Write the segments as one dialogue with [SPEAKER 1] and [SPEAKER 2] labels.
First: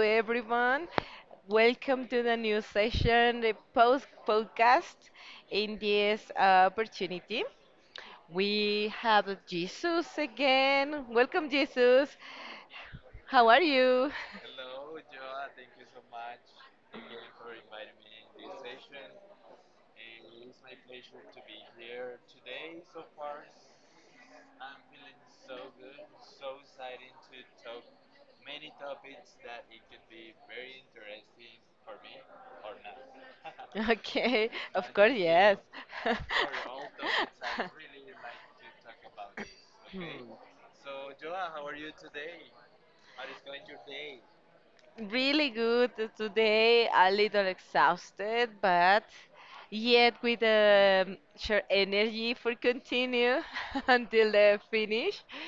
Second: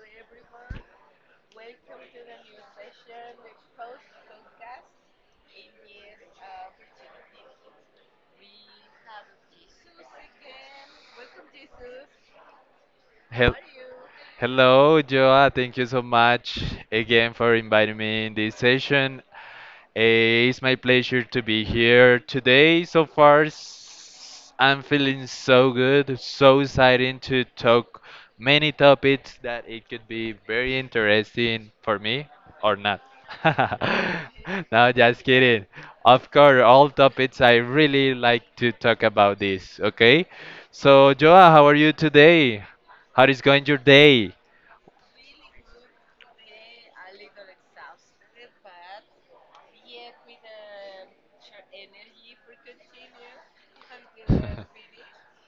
[SPEAKER 1] everyone. Welcome to the new session, the post podcast. In this opportunity, we have Jesus again. Welcome, Jesus. How
[SPEAKER 2] Hel-
[SPEAKER 1] are you?
[SPEAKER 2] Hello, Joa. Thank you so much again for inviting me in this session. It's my pleasure to be here today. So far, I'm feeling so good, so exciting to talk many topics that it could be very interesting for me or not.
[SPEAKER 1] Okay,
[SPEAKER 2] No,
[SPEAKER 1] of course,
[SPEAKER 2] just
[SPEAKER 1] yes.
[SPEAKER 2] kidding. Of course, all topics I really like to talk about this, okay?
[SPEAKER 1] Hmm.
[SPEAKER 2] So, Joa, how are you today? How is going your day?
[SPEAKER 1] Really good today, a little exhausted, but yet with sure energy for continue until the finish.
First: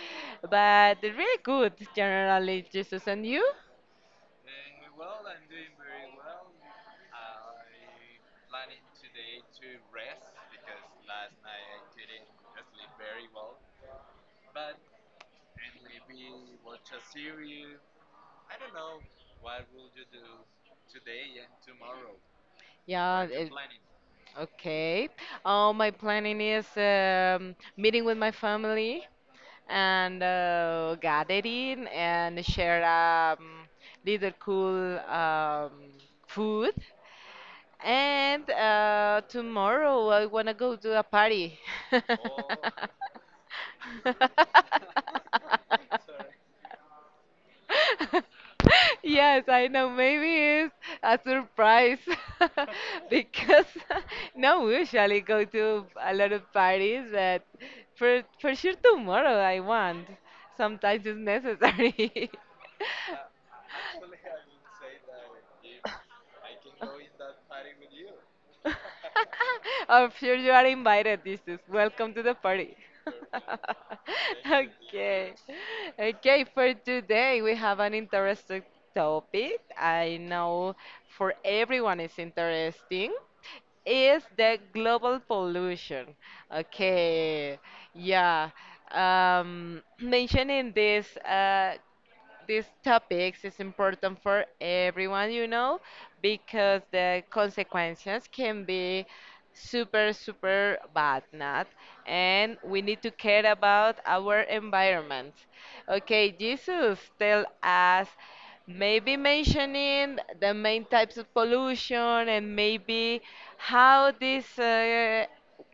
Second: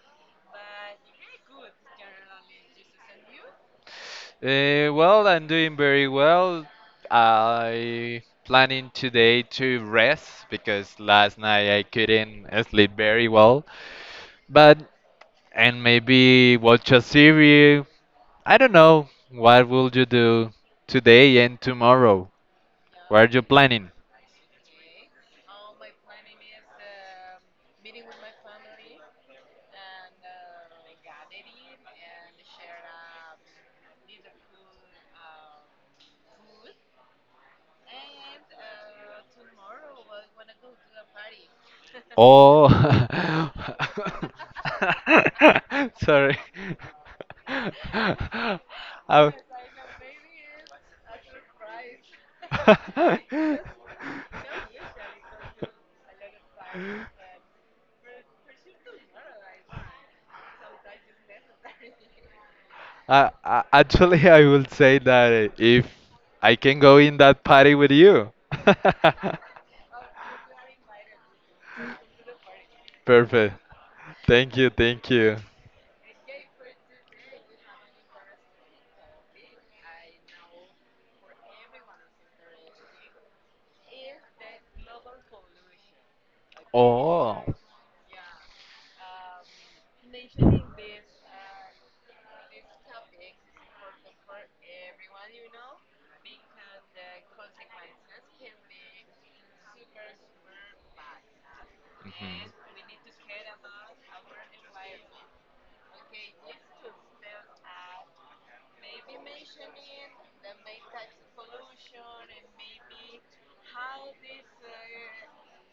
[SPEAKER 1] But really good generally, Jesus, and you?
[SPEAKER 2] Well, I'm doing very well. I planning today to rest because last night I couldn't sleep very well. But and maybe watch a series. I don't know. What will you do today and tomorrow? What
[SPEAKER 1] Yeah.
[SPEAKER 2] are you planning?
[SPEAKER 1] Okay. Oh, my planning is meeting with my family and gathering and share little cool food. And tomorrow I wanna go to a party.
[SPEAKER 2] Oh, sorry. I-
[SPEAKER 1] Yes, I know. Maybe it's a surprise because no, we usually go to a lot of parties, but for sure tomorrow I want. Sometimes it's necessary.
[SPEAKER 2] Actually, I will say that if I can go in that party with you.
[SPEAKER 1] I'm sure you are invited, this is welcome to the party.
[SPEAKER 2] Perfect. Thank you, thank
[SPEAKER 1] Okay.
[SPEAKER 2] you.
[SPEAKER 1] Okay, for today we have an interesting topic. I know for everyone is interesting. Is the global pollution.
[SPEAKER 2] Oh,
[SPEAKER 1] Okay.
[SPEAKER 2] mhm.
[SPEAKER 1] Yeah. Mentioning this these topics is important for everyone, you know, because the consequences can be super, super bad, not? And we need to care about our environment. Okay, Jesus, tell us maybe mentioning the main types of pollution and maybe how these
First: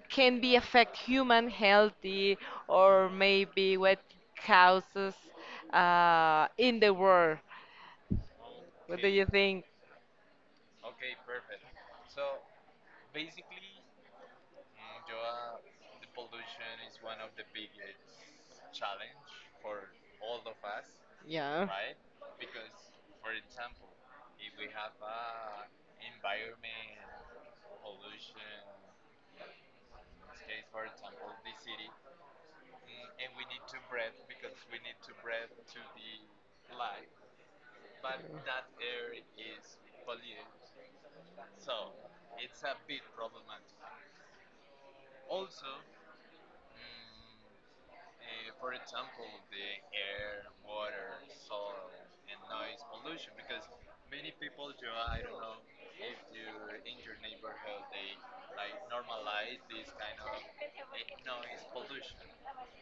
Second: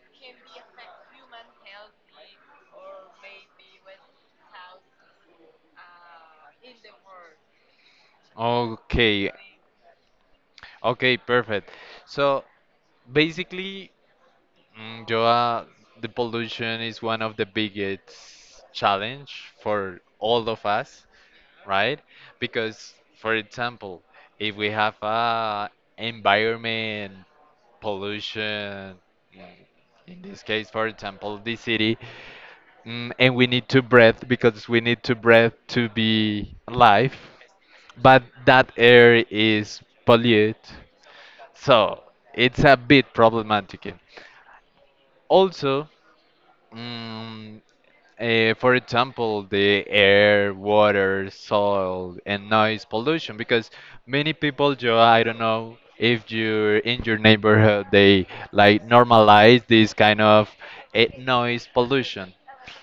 [SPEAKER 1] can be affect human healthy or maybe what causes in the world. What do you
[SPEAKER 2] Okay.
[SPEAKER 1] think?
[SPEAKER 2] Okay, perfect. So basically, Joa, the pollution is one of the biggest challenge for all of us,
[SPEAKER 1] Yeah.
[SPEAKER 2] right? Because, for example, if we have a environment pollution, mm, in this case, for example, the city, and we need to breathe because we need to breathe to be alive, but that air is polluted, so it's a bit problematic. Also, mm for example, the air, water, soil, and noise pollution, because many people, Joe, I don't know if you're in your neighborhood, they like normalize this kind of noise pollution.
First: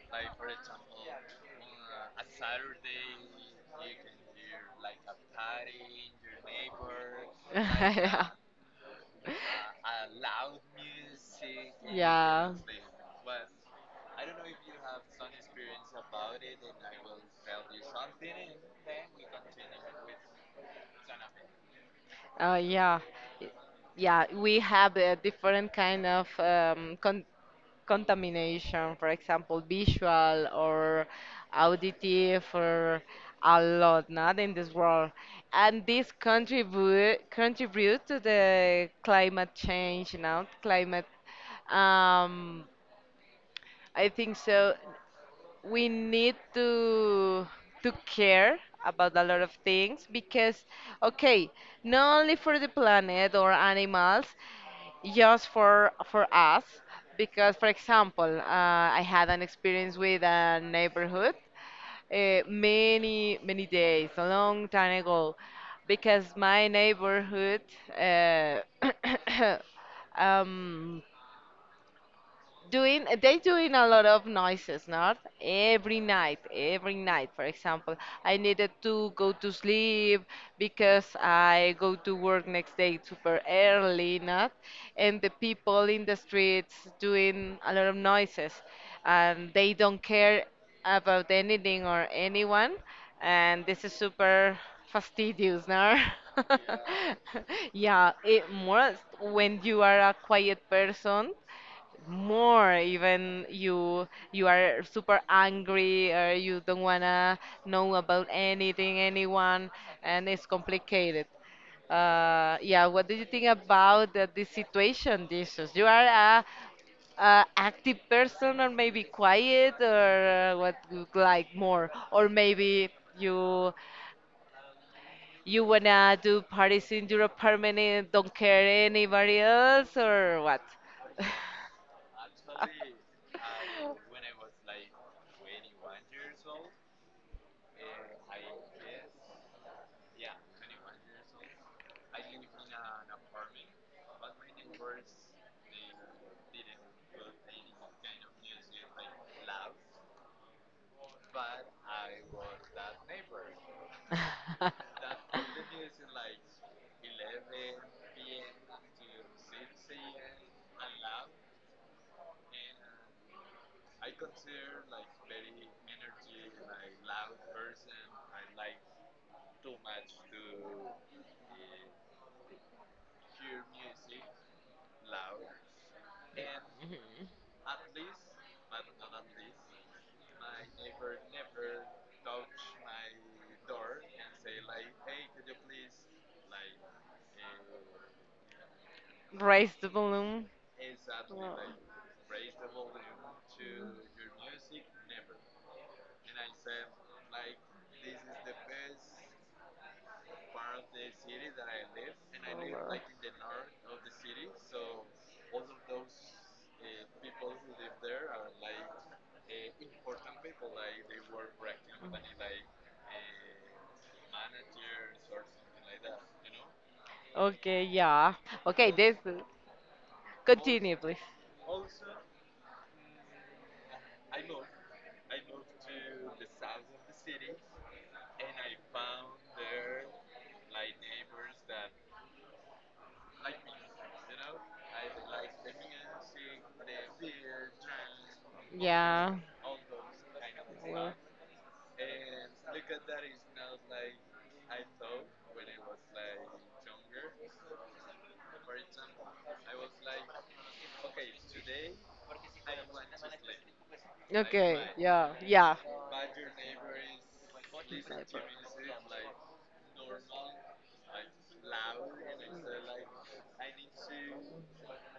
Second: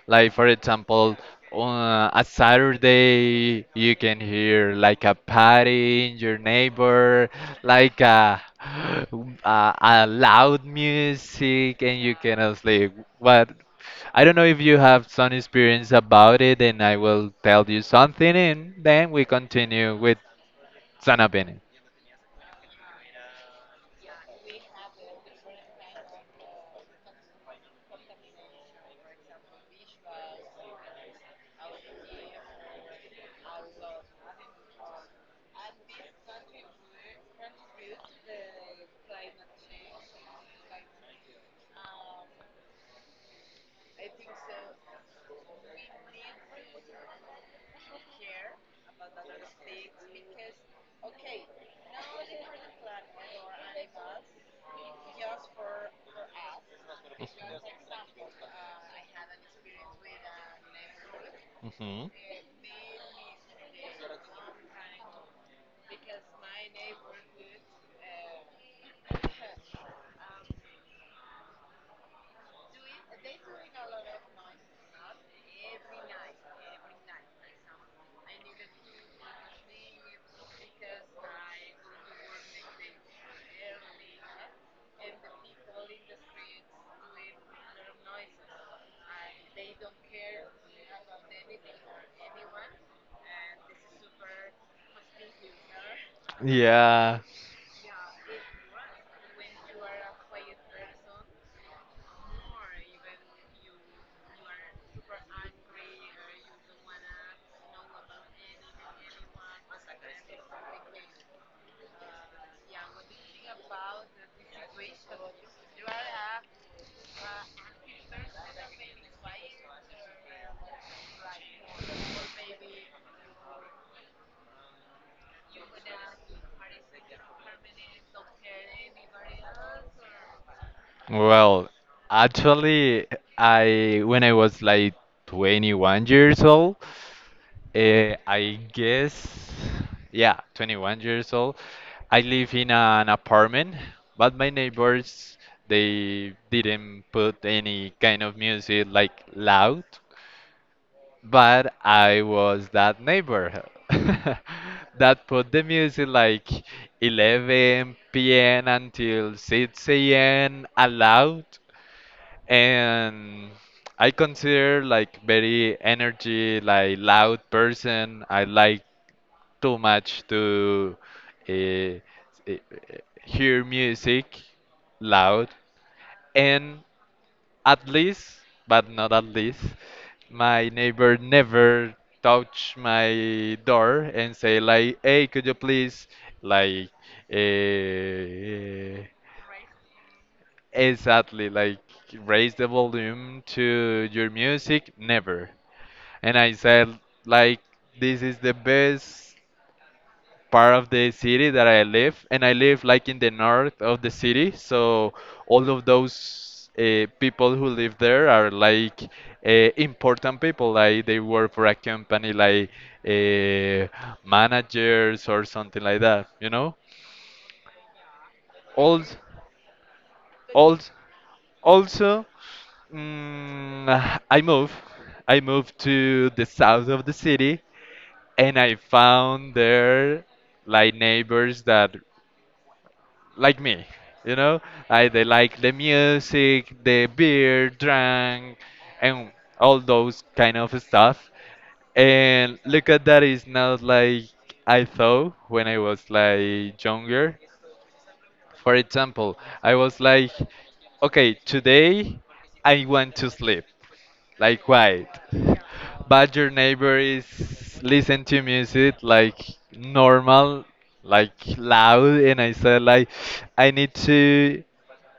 [SPEAKER 2] Like, for example, on a Saturday, you can hear like a party in your neighbor, like
[SPEAKER 1] yeah.
[SPEAKER 2] a, a loud music, and you
[SPEAKER 1] Yeah.
[SPEAKER 2] cannot sleep. What I don't know if you have some experience about it, and I will tell you something, and then we continue with some opinion.
[SPEAKER 1] Yeah. Yeah, we have a different kind of contamination, for example, visual or auditive or a lot, not in this world. And this contribute to the climate change, you know, climate um, I think so we need to care about a lot of things because okay not only for the planet or animals just for us because, for example, I had an experience with a neighborhood
[SPEAKER 2] Hmm.
[SPEAKER 1] uh, many days a long time ago because my neighborhood uh, um, doing they doing a lot of noises, not every night. For example, I needed to go to sleep because I go to work next day super early, not? And the people in the streets doing a lot of noises and they don't care about anything or anyone. And this is super fastidious, no?
[SPEAKER 2] Yeah.
[SPEAKER 1] Yeah, it more when you are a quiet person, more even you are super angry or you don't wanna know about anything, anyone, and it's complicated. Yeah, what do you think about the situation? Dishes you are a active person or maybe quiet or what you like more, or maybe you you wanna do parties in your apartment and don't care anybody else, or what?
[SPEAKER 2] Well, actually, I when I was like 21 years old, I guess, yeah, 21 years old. I live in an apartment, but my neighbors, they didn't put any kind of music like loud, but I was that neighbor that put the music like 11 p.m. until 6 a.m. allowed. And I consider like very energy, like loud person. I like too much to uh, uh, hear music loud. And
[SPEAKER 1] Mhm.
[SPEAKER 2] at least, but not at least, my neighbor never touch my door and say like, "Hey, could you please like uh,
[SPEAKER 1] Raise the balloon.
[SPEAKER 2] exactly
[SPEAKER 1] Wow.
[SPEAKER 2] like raise the volume to your music?" Never. And I said like, "This is the best" part of the city that I live, and I live like in the north of the city, so all of those people who live there are like uh, important people, like they work for a company, like uh, managers or something like that, you know.
[SPEAKER 1] Wow. Okay, yeah. Okay, this
[SPEAKER 2] Also, also,
[SPEAKER 1] continue, please.
[SPEAKER 2] also mm, I move, I moved to the south of the city, and I found there like neighbors that like me, you know? They like the music, the beer, drank, and
[SPEAKER 1] Yeah.
[SPEAKER 2] all those kind of
[SPEAKER 1] Well,
[SPEAKER 2] stuff. And look at that, it's not like I thought when I was like younger. For example, I was like, okay, today I want to sleep like
[SPEAKER 1] okay,
[SPEAKER 2] quiet.
[SPEAKER 1] yeah, yeah.
[SPEAKER 2] But your neighbor is listen to music like normal, like loud, and I said like I need to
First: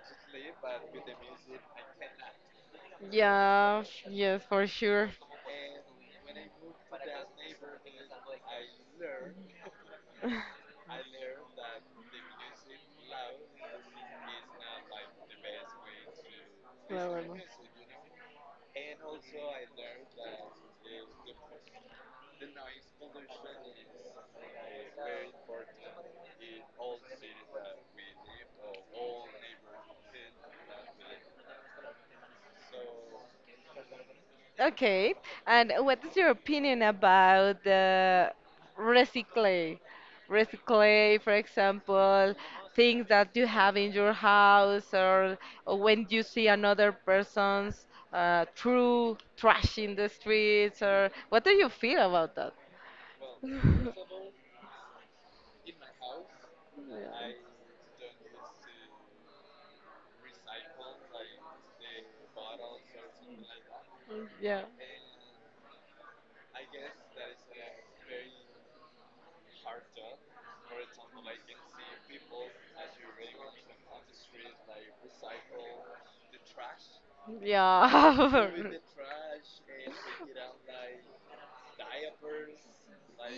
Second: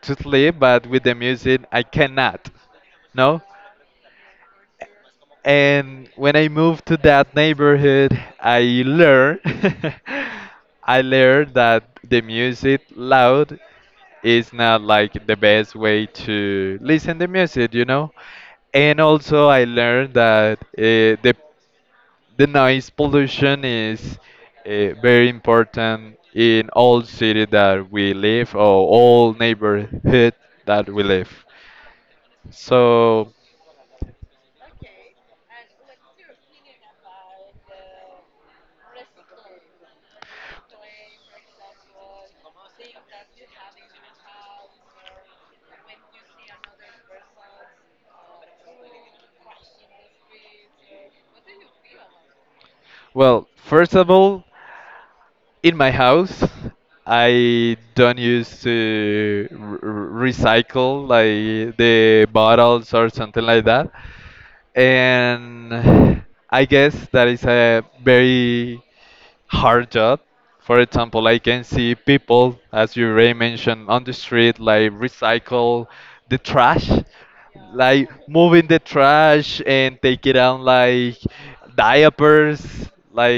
[SPEAKER 2] sleep, but with the music I cannot. No,
[SPEAKER 1] Yeah, yes, for sure.
[SPEAKER 2] and when I moved to that neighborhood, I learned I learned that the music loud is not like the best way to
[SPEAKER 1] Well,
[SPEAKER 2] listen
[SPEAKER 1] well,
[SPEAKER 2] to
[SPEAKER 1] well.
[SPEAKER 2] music, you know. And also I learned that the the noise pollution is very important in all city that we live or all neighborhood that we live. So,
[SPEAKER 1] Okay, and what is your opinion about the recycle? Recycle, for example, things that you have in your house, or when you see another person's true trash in the streets, or what do you feel about that?
[SPEAKER 2] well, first of all, in my house, I don't use to recycle like the bottles or something like that.
[SPEAKER 1] yeah, yeah,
[SPEAKER 2] And I guess that is a very hard job. For example, I can see people, as you already mentioned, on the street, like recycle the trash, like moving the
[SPEAKER 1] yeah.
[SPEAKER 2] trash and take it out like diapers,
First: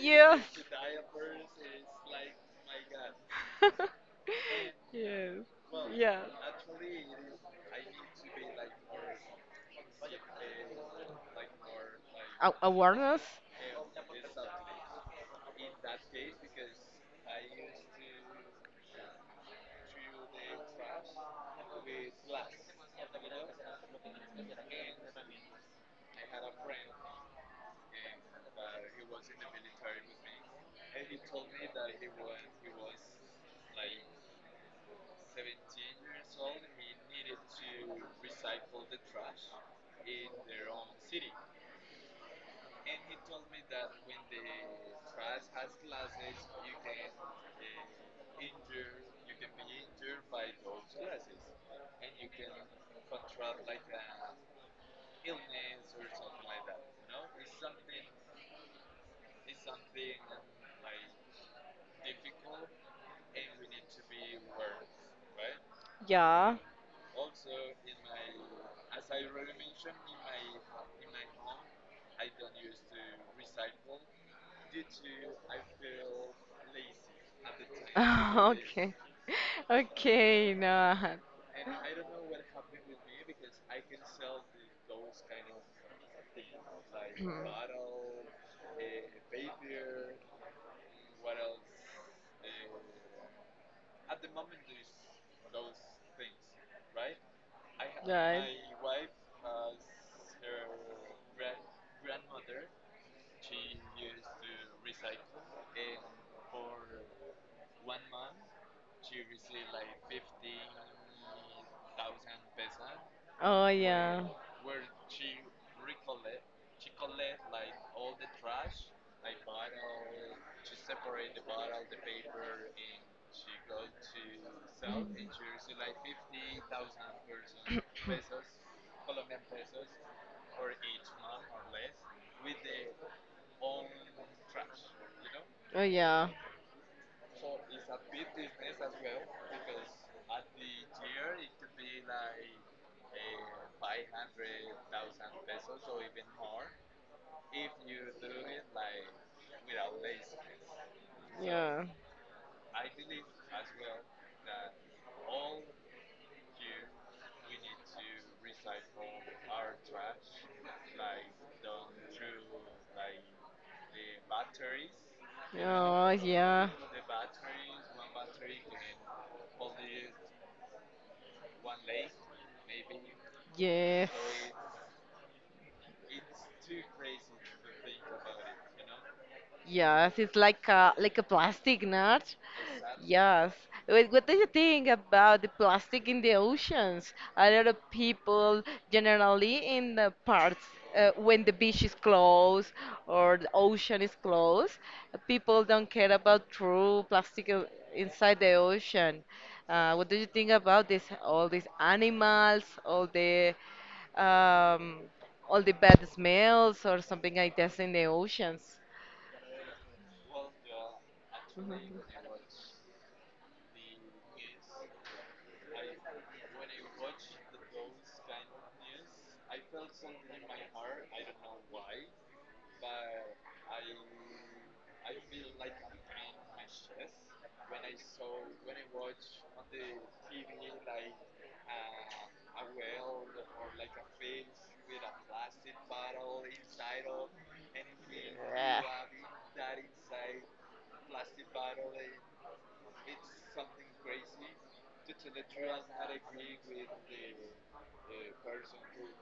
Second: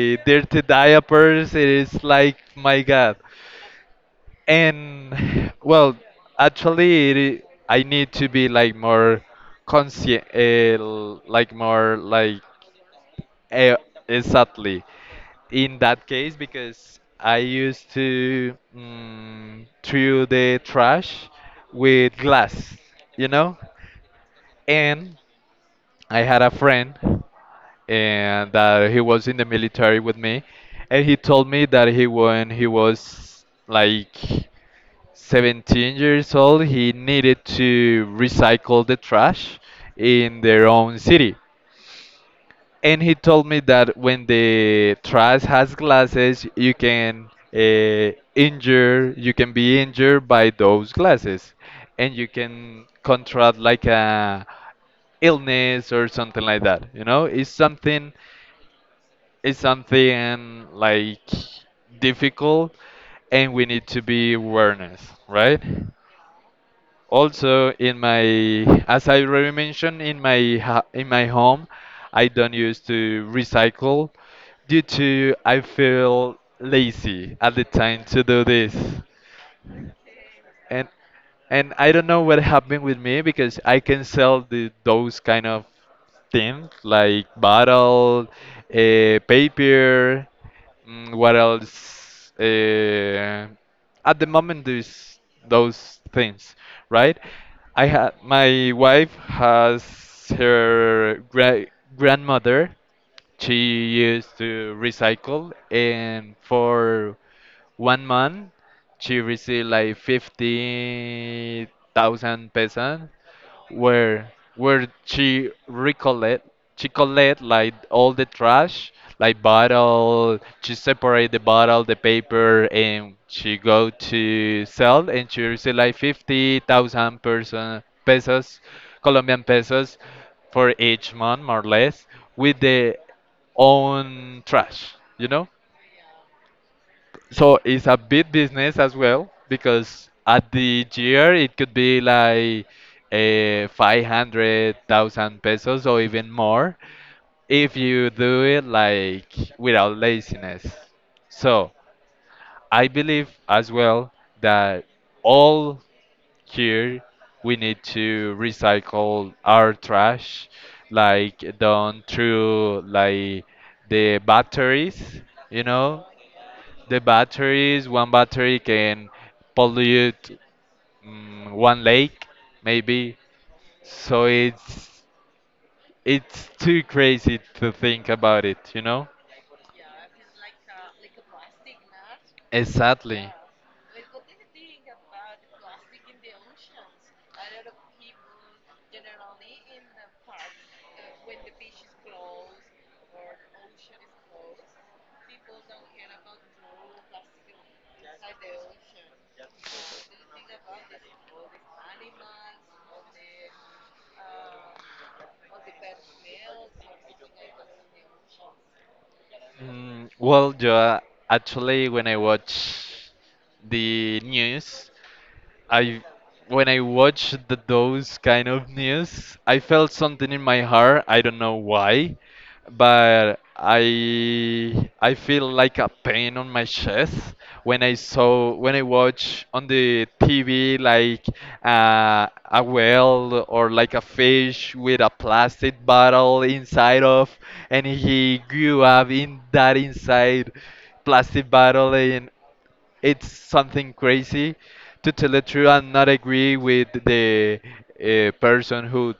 [SPEAKER 1] yes.
[SPEAKER 2] dirty diapers. It is like, my God.
[SPEAKER 1] yes.
[SPEAKER 2] And well,
[SPEAKER 1] Yeah.
[SPEAKER 2] actually, I need to be like more conscient, like more like
[SPEAKER 1] A- awareness?
[SPEAKER 2] Eh, exactly. In that case, because I used to throw the trash with glass, you know, and I had a friend and that he was in the military with me and he told me that he when he was like 17 years old he needed to recycle the trash in their own city and he told me that when the trash has glasses, you can injure, you can be injured by those glasses, and you can contract like a illness or something like that. You know, it's something like difficult, and we need to be awareness, right?
[SPEAKER 1] Yeah.
[SPEAKER 2] Also, in my, as I already mentioned, in my home, I don't used to recycle due to I feel lazy at the time to do this.
[SPEAKER 1] okay. Okay, no.
[SPEAKER 2] And and I don't know what happened with me because I can sell the those kind of things like bottle, uh, paper, what else? At the moment, there's those things, right? I had my
[SPEAKER 1] Right.
[SPEAKER 2] wife has her
[SPEAKER 1] Oh,
[SPEAKER 2] grandmother. She used to recycle, and for one month, she received like 50,000 pesos,
[SPEAKER 1] yeah.
[SPEAKER 2] where she collect like all the trash, like bottle. She separate the bottle, the paper, and she go to sell, and she receive like 50,000 person pesos, Colombian pesos, for each month, more or less, with the own trash, you know?
[SPEAKER 1] Oh yeah,
[SPEAKER 2] So it's a big business as well because at the year it could be like 500,000 pesos or even more if you do it like without laziness. So
[SPEAKER 1] yeah.
[SPEAKER 2] I believe as well that all here we need to recycle our trash like done through like the batteries, you know,
[SPEAKER 1] Oh, yeah,
[SPEAKER 2] the batteries, one battery can pollute one lake, maybe.
[SPEAKER 1] yeah.
[SPEAKER 2] So it's too crazy to think about it, you know?
[SPEAKER 1] Yes, it's like a plastic, not?
[SPEAKER 2] Exactly.
[SPEAKER 1] Yes. Wait, what do you think about the plastic in the oceans? A lot of people generally in the parts when the beach is closed or the ocean is closed, people don't care about true plastic inside the ocean. What do you think about this? All these animals, um, all the bad smells or something like that in the oceans.
[SPEAKER 2] Well, yeah, actually, when I watch the news, I when I watched the those kind of news, I felt something in my heart. I don't know why, but I feel like a pain on my chest when I saw when I watch on the TV like a whale or like a fish with a plastic bottle inside of, and he
[SPEAKER 1] Yeah.
[SPEAKER 2] grew up in that inside plastic bottle and it's something crazy to tell the truth and not agree with the person who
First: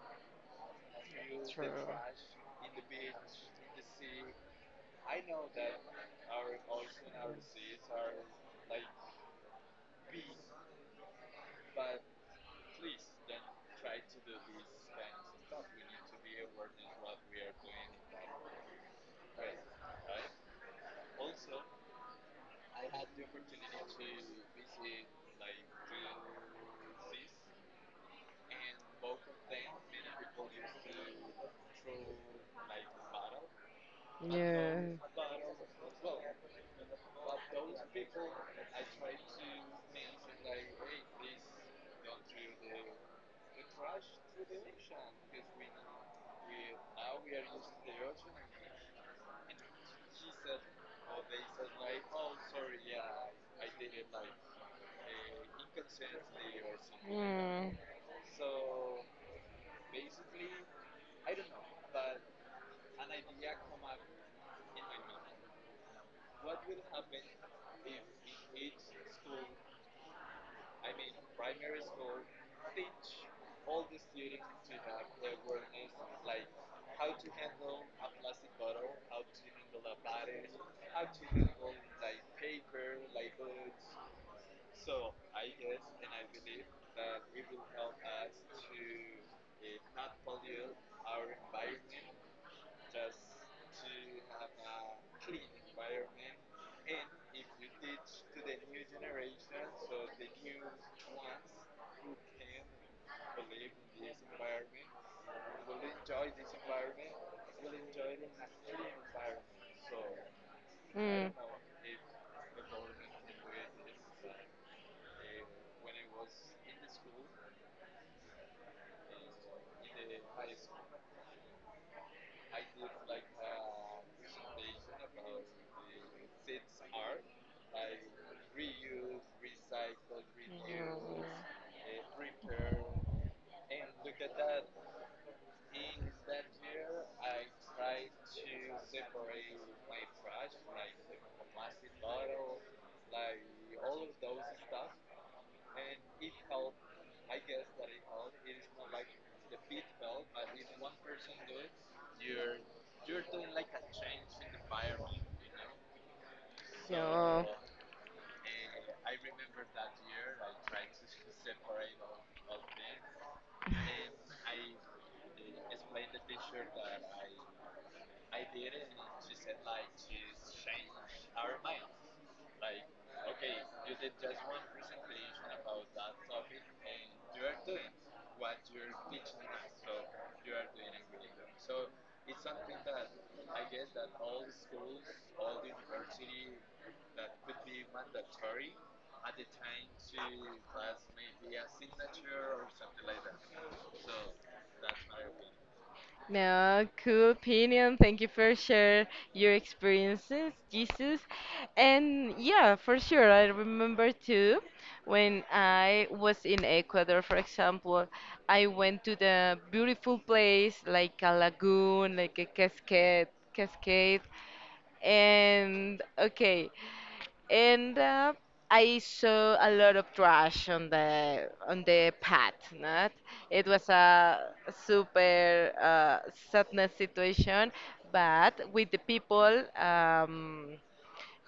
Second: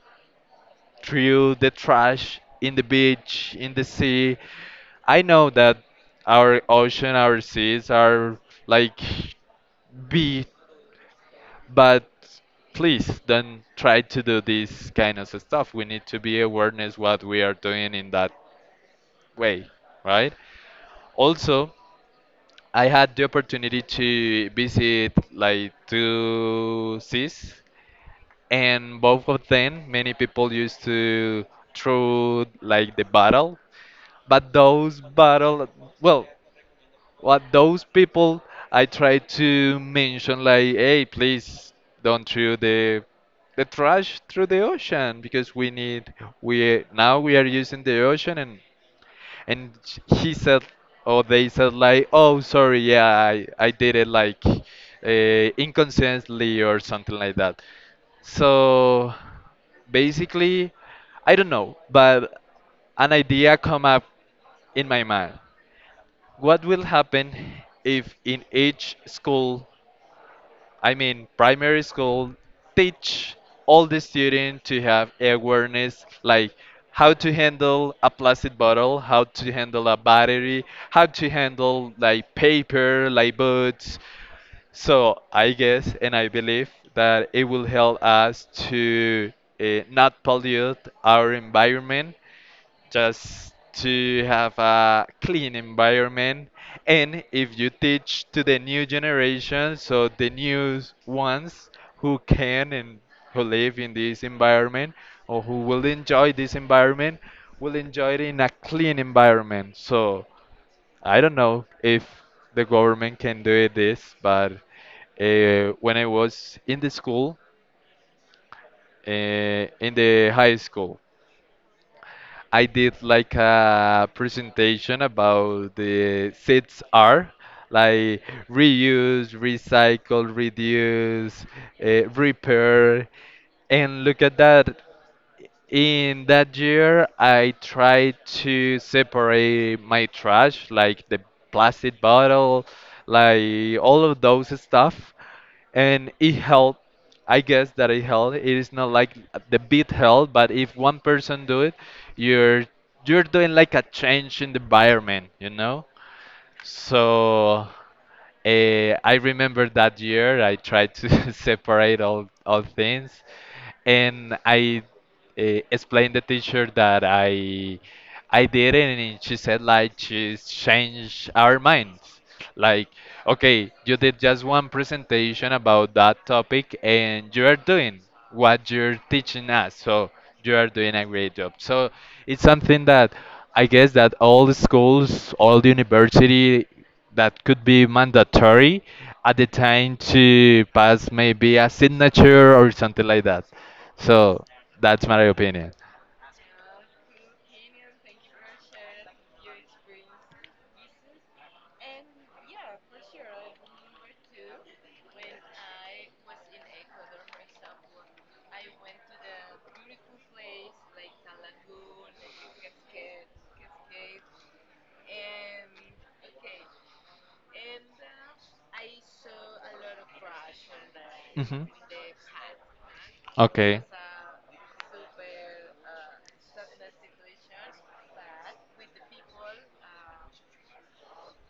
[SPEAKER 2] threw the
[SPEAKER 1] True.
[SPEAKER 2] trash in the beach, in the sea. I know that our ocean, our seas are like big, but please don't try to do this kind of stuff. We need to be awareness what we are doing in that way, right? Also, I had the opportunity to visit like two seas, and both of them, many people used to throw like the battle. But
[SPEAKER 1] Yeah.
[SPEAKER 2] those battle, well, what those people, I try to mention like, hey, please don't throw the trash through the ocean because we need we now we are using the ocean and he said or they said like oh sorry yeah I did it like inconsciently or something like that.
[SPEAKER 1] Mm.
[SPEAKER 2] So basically I don't know but an idea come up in my mind what will happen if in each school, I mean, primary school, teach all the students to have awareness like how to handle a plastic bottle, how to handle a battery, how to handle like paper, like books. So I guess and I believe that it will help us to uh, not pollute our environment just to have a clean environment. And if you teach to the new generation, so the new ones who can and who live in this environment or who will enjoy this environment, will enjoy it in a clean environment. So
[SPEAKER 1] Mm.
[SPEAKER 2] I
[SPEAKER 1] Mm.
[SPEAKER 2] don't know if the government can do it this, but when I was in the school, in the high school, I did like a presentation about the 6R, like reuse, recycle, reduce, repair. And look at that. In that year, I tried to separate my trash, like the plastic bottle, like all of those stuff and it helped. I guess that it helped. It is not like the beat helped, but if one person do it, you're you're doing like a change in the environment, you know.
[SPEAKER 1] Yeah.
[SPEAKER 2] So I remember that year I tried to separate all things, and I explained the teacher that I did it, and she said like she's changed our minds. Like, okay, you did just one presentation about that topic, and you are doing what you're teaching us. So you are doing a great job. So it's something that I guess that all the schools, all the university that could be mandatory at the time to pass maybe a signature or something like that. So that's my opinion.
[SPEAKER 1] No, cool opinion. Thank you for share your experiences, Jesus. And yeah, for sure, I remember too when I was in Ecuador, for example, I went to the beautiful place like a lagoon, like a cascade, cascade. And okay and I saw a lot of trash
[SPEAKER 2] Mhm.
[SPEAKER 1] on the path. Not it
[SPEAKER 2] Okay.
[SPEAKER 1] was a super sadness situation, but with the people.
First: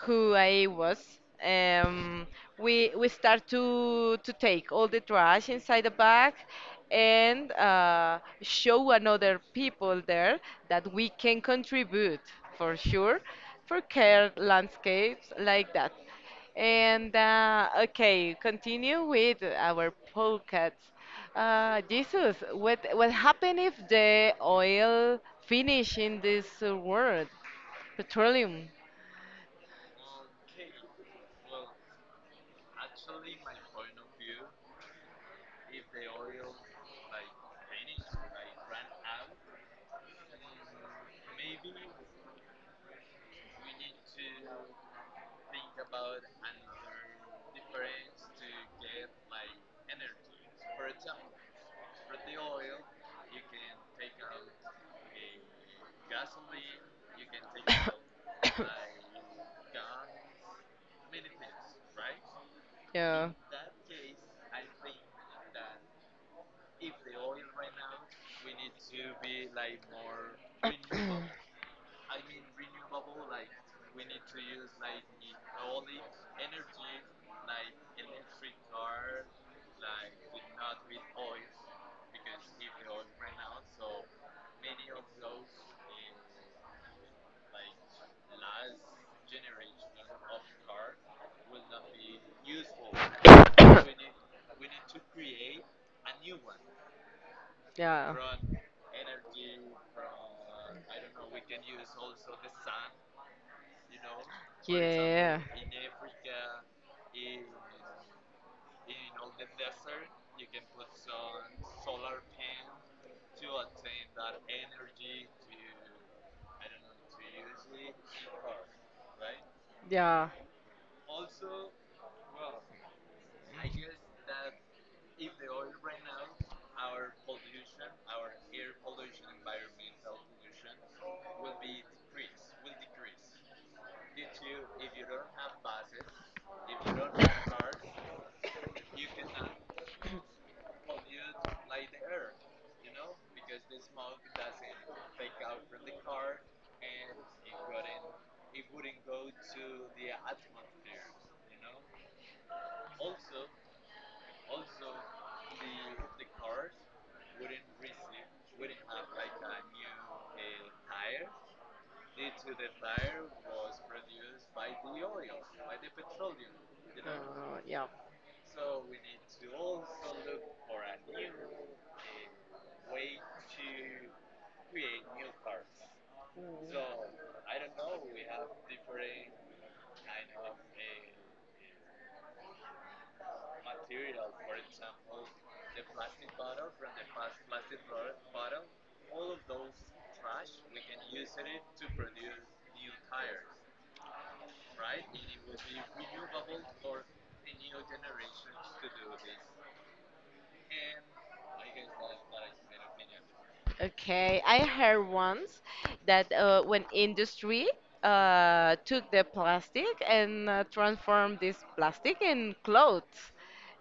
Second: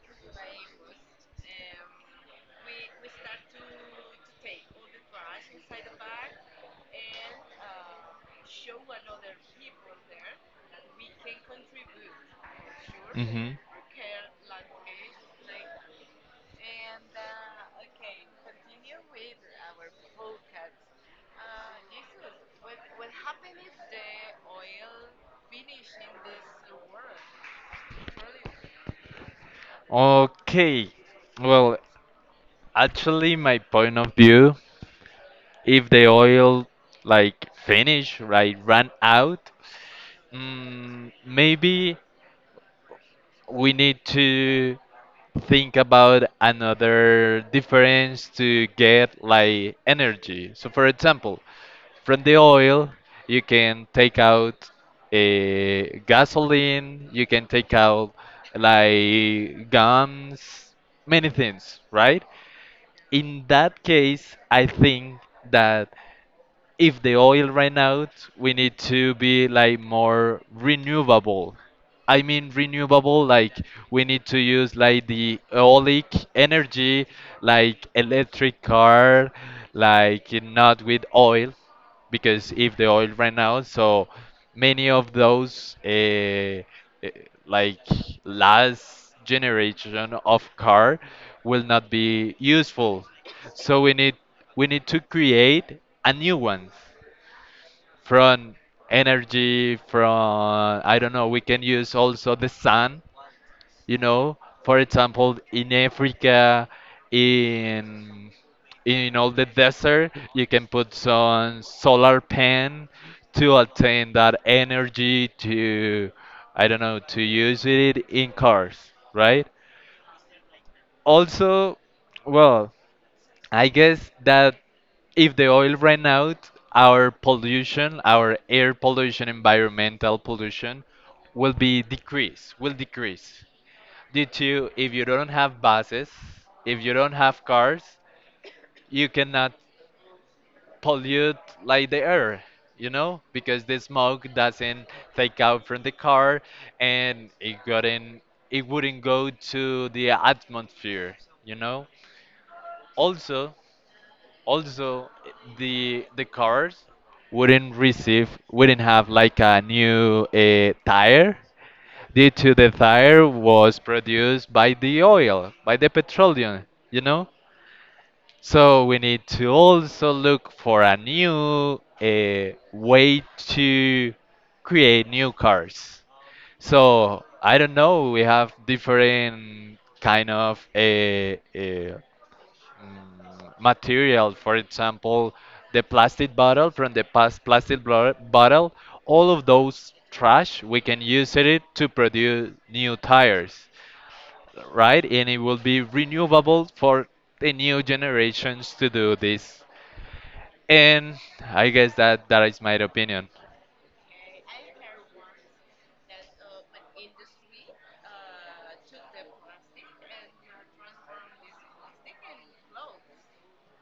[SPEAKER 1] Who I was. Um, we start to take all the trash inside the bag and show another people there that we can contribute for sure
[SPEAKER 2] Mhm.
[SPEAKER 1] for care landscapes like that. And okay, continue with our podcasts. Jesus, what happen if the oil finish in this world? Petroleum.
[SPEAKER 2] Okay. Well, actually, my point of view, if the oil like finish, right, run out, maybe we need to think about another difference to get like energy. So, for example, from the oil, you can take out a gasoline, you can take out like guns, many things, right?
[SPEAKER 1] yeah,
[SPEAKER 2] In that case, I think that if the oil ran out, we need to be like more renewable. I mean renewable, like we need to use like the eolic energy, like electric car, like not with oil, because if the oil ran out, so many of those like last generation of car will not be useful, so we need to create a new one
[SPEAKER 1] yeah,
[SPEAKER 2] from energy, from I don't know, we can use also the sun, you know, for
[SPEAKER 1] yeah,
[SPEAKER 2] example,
[SPEAKER 1] yeah,
[SPEAKER 2] in Africa, in all the desert, you can put some solar pan to obtain that energy to, I don't know, to use it in cars, right?
[SPEAKER 1] yeah. Yeah.
[SPEAKER 2] Also, well, I guess that if the oil ran out, our pollution, our air pollution, environmental pollution will be decrease, will decrease. Due to if you don't have buses, if you don't have cars, you cannot pollute like the air, you know, because the smoke doesn't take out from the car and it got in, it wouldn't go to the atmosphere, you know. Also, also the cars wouldn't receive, wouldn't have like a new tire, due to the tire was produced by the oil, by the petroleum, you know,
[SPEAKER 1] Yeah.
[SPEAKER 2] so we need to also look for a new way to create new cars, so I don't know, we
[SPEAKER 1] Mm.
[SPEAKER 2] have different kind of material. For example, the plastic bottle, from the past plastic bottle, all of those trash, we can use it to produce new tires, right? And it will be renewable for the new generations to do this. And I guess that that is my opinion.
[SPEAKER 1] Okay, I heard once that when industry took the plastic and transformed this plastic in clothes,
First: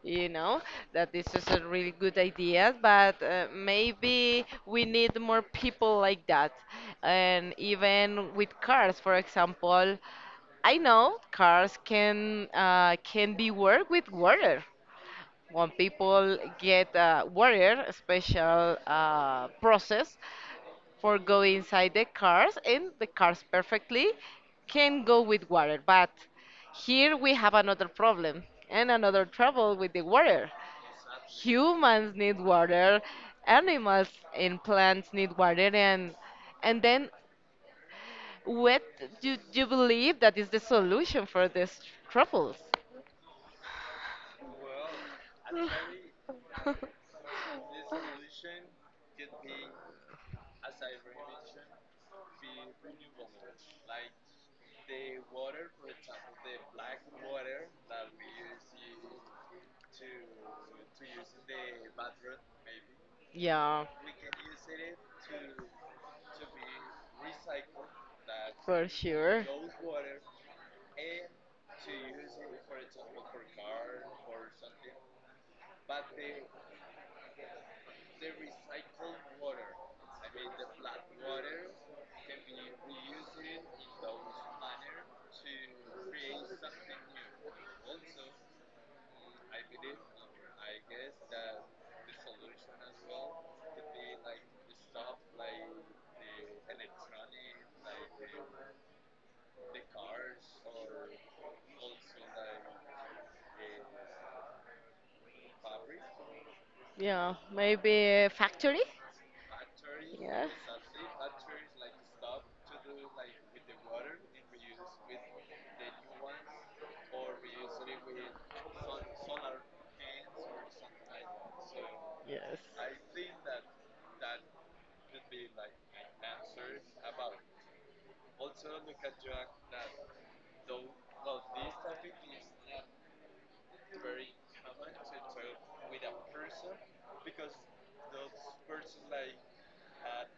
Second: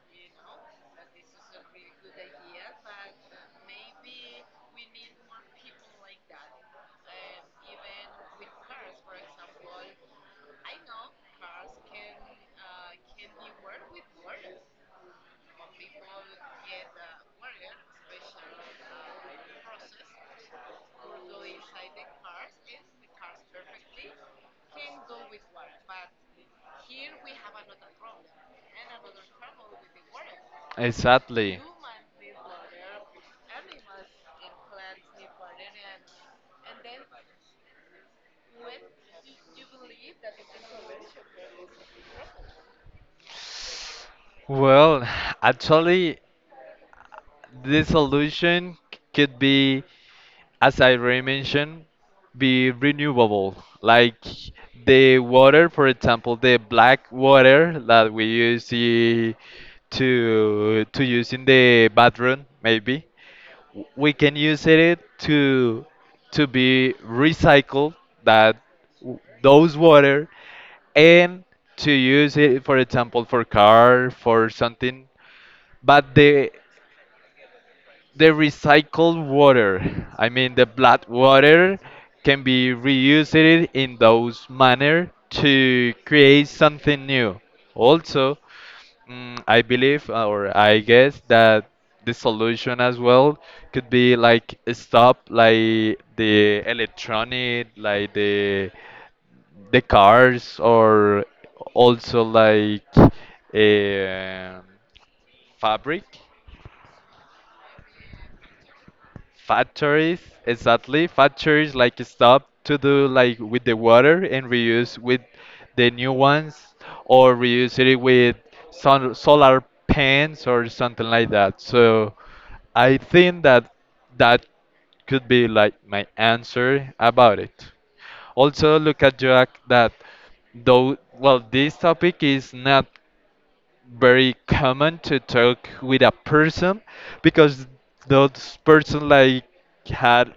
[SPEAKER 1] you know, that this is a really good idea, but maybe we need more people like that. And even with cars, for example, I know cars can be worked with water when people get water special process for go inside the cars, and the cars perfectly can go with water. But here we have another problem and another trouble with the water.
[SPEAKER 2] Exactly.
[SPEAKER 1] Humans need water, animals and plants need water, and then what do you believe that is the solution for these troubles?
[SPEAKER 2] Well, actually, the solution could be, as I already mentioned, be renewable. Like the water, for example, the black water that we use to use in the bathroom, maybe
[SPEAKER 1] yeah.
[SPEAKER 2] we can use it to be recycled. That
[SPEAKER 1] For sure.
[SPEAKER 2] those water, and to use it, for example, for car, for something. But the recycled water, I mean the blood water, can be reused in those manner to create something new. Also, I believe or I guess that the solution as well could be like stop like the electronic, like the cars, or also like a fabric
[SPEAKER 1] Yeah, maybe a factory.
[SPEAKER 2] factories,
[SPEAKER 1] Yeah.
[SPEAKER 2] exactly, factories like stop to do like with the water and reuse with the new ones, or reuse it with sun, solar pans or something like that, so
[SPEAKER 1] Yes.
[SPEAKER 2] I think that that could be like my answer about it. Also look at Jack that, though, well, this topic is not very common to talk with a person, because those person like had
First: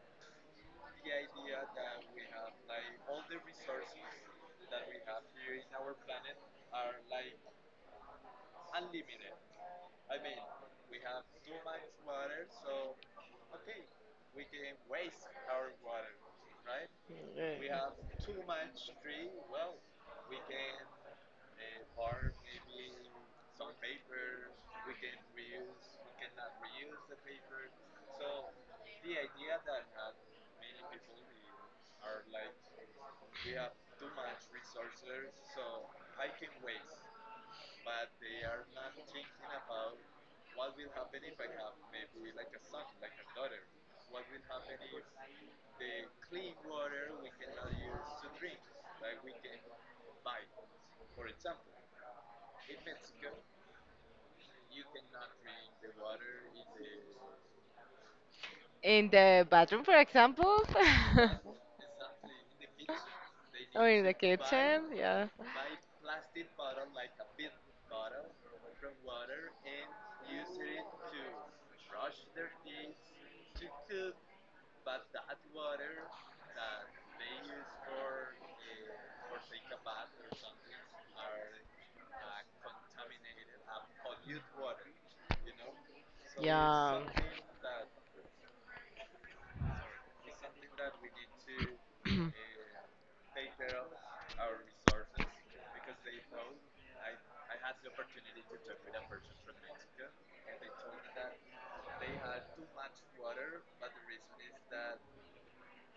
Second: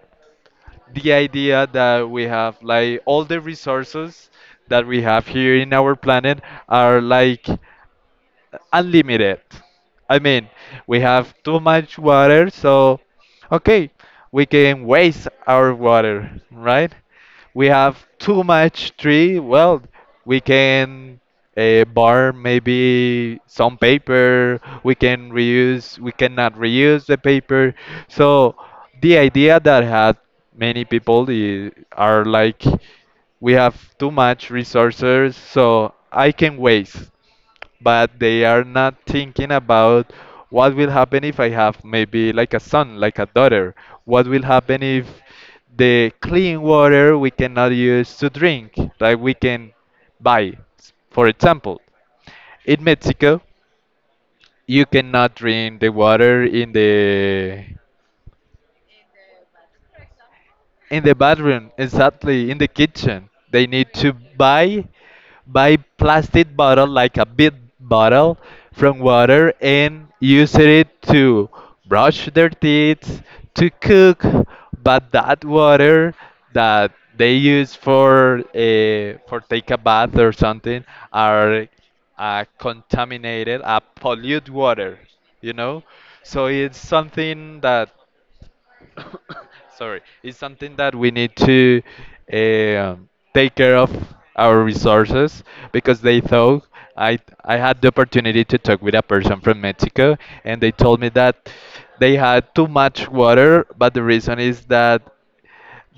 [SPEAKER 2] the idea that we have like all the resources that we have here in our planet are like unlimited. I mean, we have too much water, so okay, we can waste our water, right? We have too
[SPEAKER 1] Yeah.
[SPEAKER 2] much tree, well, we can burn maybe some paper, we can reuse, we cannot reuse the paper. So the idea that had many people are like, we have too much resources, so I can waste, but they are not thinking about what will happen if I have maybe like a son, like a daughter. What will happen if the clean water we cannot use to drink, like we can buy, for example. In Mexico, you cannot drink the water in the,
[SPEAKER 1] In the bathroom, for example.
[SPEAKER 2] in the bathroom, exactly, in the kitchen they
[SPEAKER 1] Oh,
[SPEAKER 2] need
[SPEAKER 1] in
[SPEAKER 2] to
[SPEAKER 1] the
[SPEAKER 2] buy,
[SPEAKER 1] kitchen, yeah.
[SPEAKER 2] buy plastic bottle like a big bottle from water and use it to brush their teeth, to cook, but that water that they use for take a bath or something are contaminated, pollute water, you know, so it's
[SPEAKER 1] Yeah,
[SPEAKER 2] something that, sorry, it's something that we need to take care of our resources, because they thought, I I had the opportunity to talk with a person from Mexico and they told me that they had too much water, but the reason is that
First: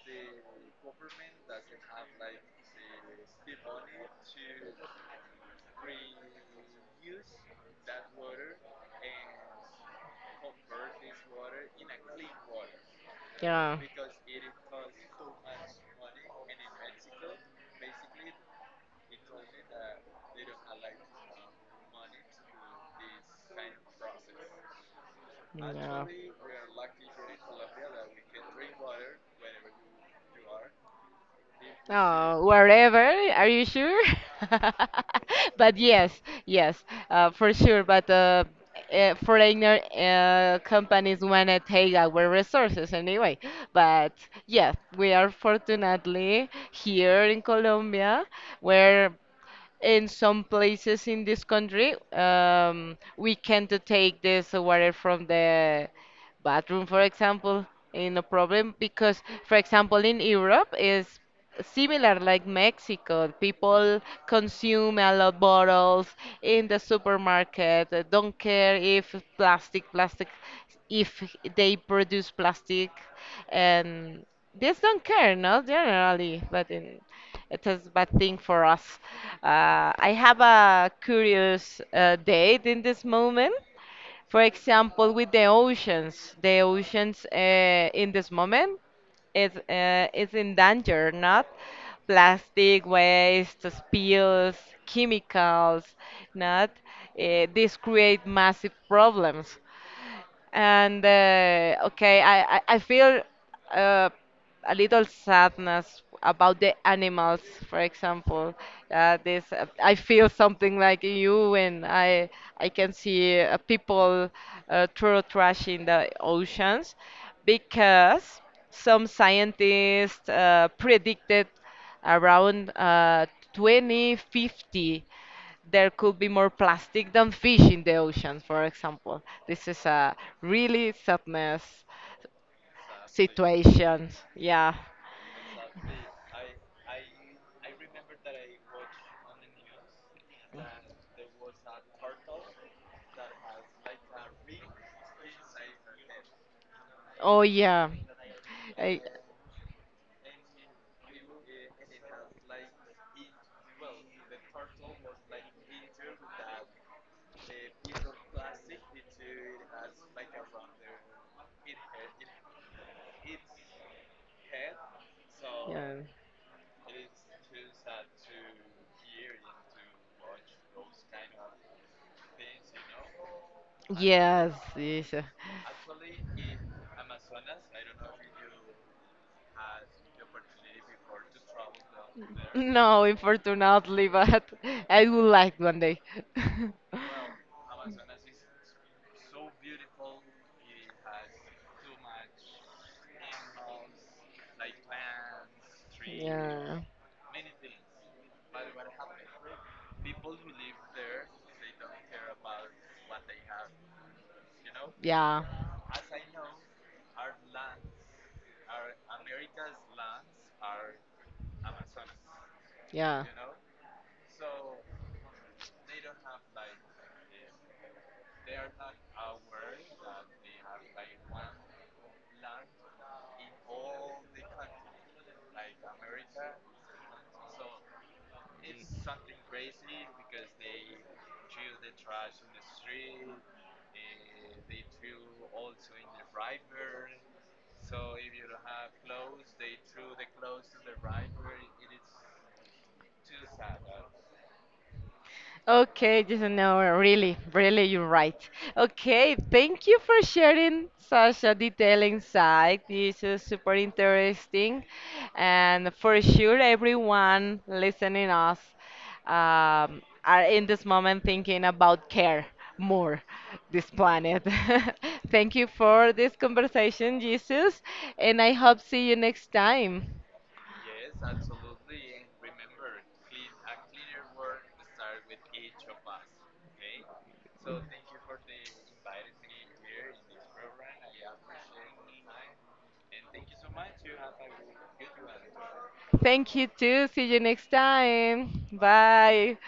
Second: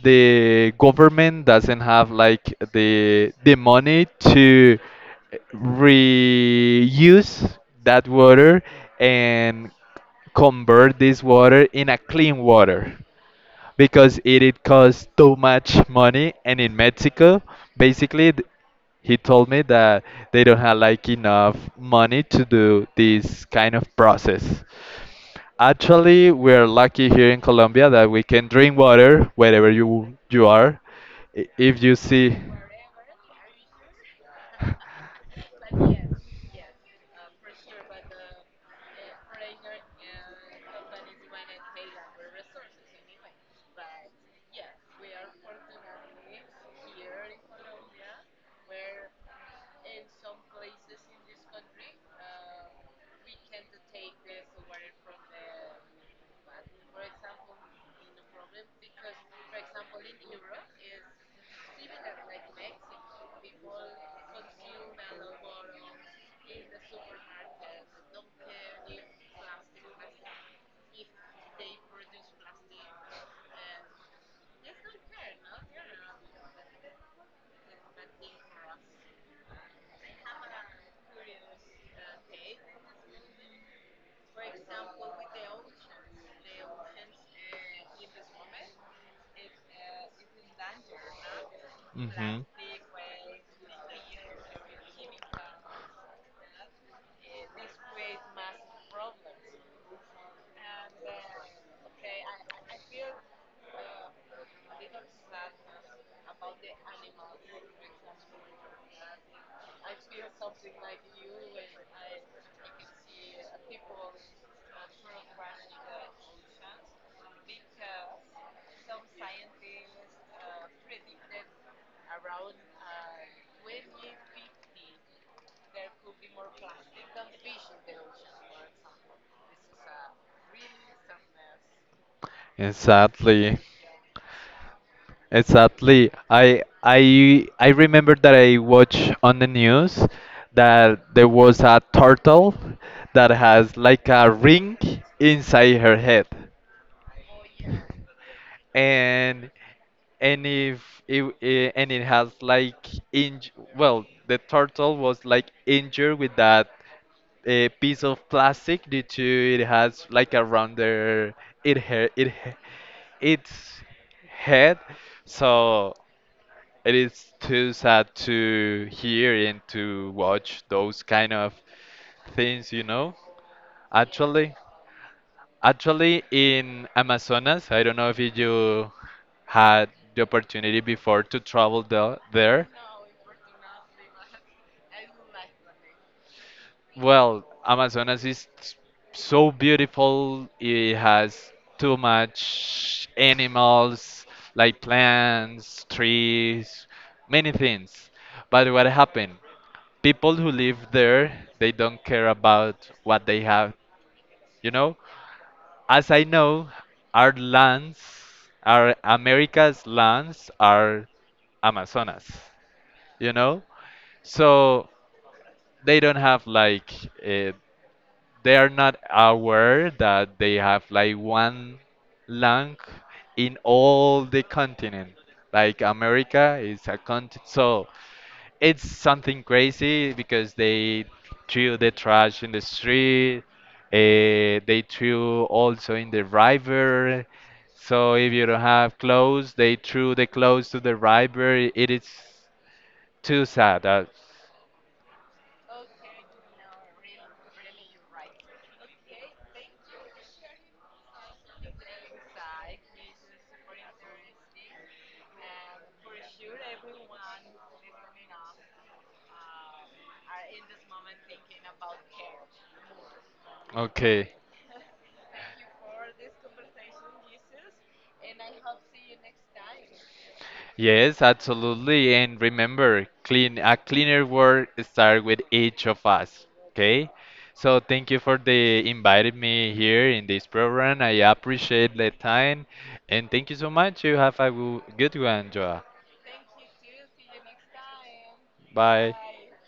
[SPEAKER 2] the government doesn't have like the money to reuse that water and convert this water in a clean water,
[SPEAKER 1] yeah,
[SPEAKER 2] because it cost too much money. And in Mexico, basically, he told me that they don't have like enough money to do this kind of process.
[SPEAKER 1] yeah.
[SPEAKER 2] Actually, we're lucky here in Colombia that we can drink water wherever you are. If you see,
[SPEAKER 1] Oh, wherever, are you sure? But yes, yes, for sure. But foreigner companies want to take our resources anyway. But yes, we are fortunately here in Colombia where in some places in this country, we can't take this water from the bathroom, for example, in a problem because, for example, in Europe is similar like Mexico. People consume a lot bottles in the supermarket. Don't care if plastic, plastic, if they produce plastic, and this don't care, no, generally, but in, it is bad thing for us. I have a curious date in this moment. For example, with the oceans in this moment is in danger, not?
[SPEAKER 2] mm-hmm.
[SPEAKER 1] Plastic waste, spills, chemicals, not? These create massive problems. And okay, I feel uh, a little sadness about the animals, for example. This I feel something like you when I can see people throw trash in the oceans because some scientists predicted around 2050 there could be more plastic than fish in the oceans, for example. This is a really sadness
[SPEAKER 2] Exactly.
[SPEAKER 1] situations. Yeah.
[SPEAKER 2] Exactly. I I remember that I watched on the news that there was a turtle that has like a ring inside her head.
[SPEAKER 1] Oh yeah. I,
[SPEAKER 2] And if and it has like inj well, the turtle was like injured with that, a piece of plastic, due to it has like a rounder, it hair it he- its head, so
[SPEAKER 1] yeah.
[SPEAKER 2] it is too sad to hear and to watch those kind of things, you know.
[SPEAKER 1] Yes.
[SPEAKER 2] Actually,
[SPEAKER 1] Yes.
[SPEAKER 2] in Amazonas, I don't know if you had the opportunity before to travel there.
[SPEAKER 1] No, unfortunately, but I would like one day.
[SPEAKER 2] Well, Amazonas is so beautiful. It has too much animals, like plants,
[SPEAKER 1] Yeah,
[SPEAKER 2] trees, many things. But what happened? People who live there, they don't care about what they have, you know?
[SPEAKER 1] yeah,
[SPEAKER 2] As I know, our lands, our America's lands are Amazonas,
[SPEAKER 1] yeah.
[SPEAKER 2] you know? So they don't have like uh, they are not aware that they have like one lung in all the continent. Like America is a continent, so it's something crazy because they threw the trash in the street. They threw also in the river. So if you don't have clothes, they threw the clothes to the river. It is too sad.
[SPEAKER 1] Okay, just an hour, really, really, you're right. Okay, thank you for sharing such a detailed insight. This is super interesting, and for sure, everyone listening us are in this moment thinking about care more this
[SPEAKER 2] Okay.
[SPEAKER 1] planet. Thank you for this conversation, Jesus, and I hope see you next time.
[SPEAKER 2] Yes, absolutely. And remember, clean a cleaner world start with each of us. Okay? So thank you for the inviting me here in this program. I appreciate the time and thank you so much. You have a good one, Joa.
[SPEAKER 1] Thank you too. See you next time.
[SPEAKER 2] Bye.
[SPEAKER 1] Bye.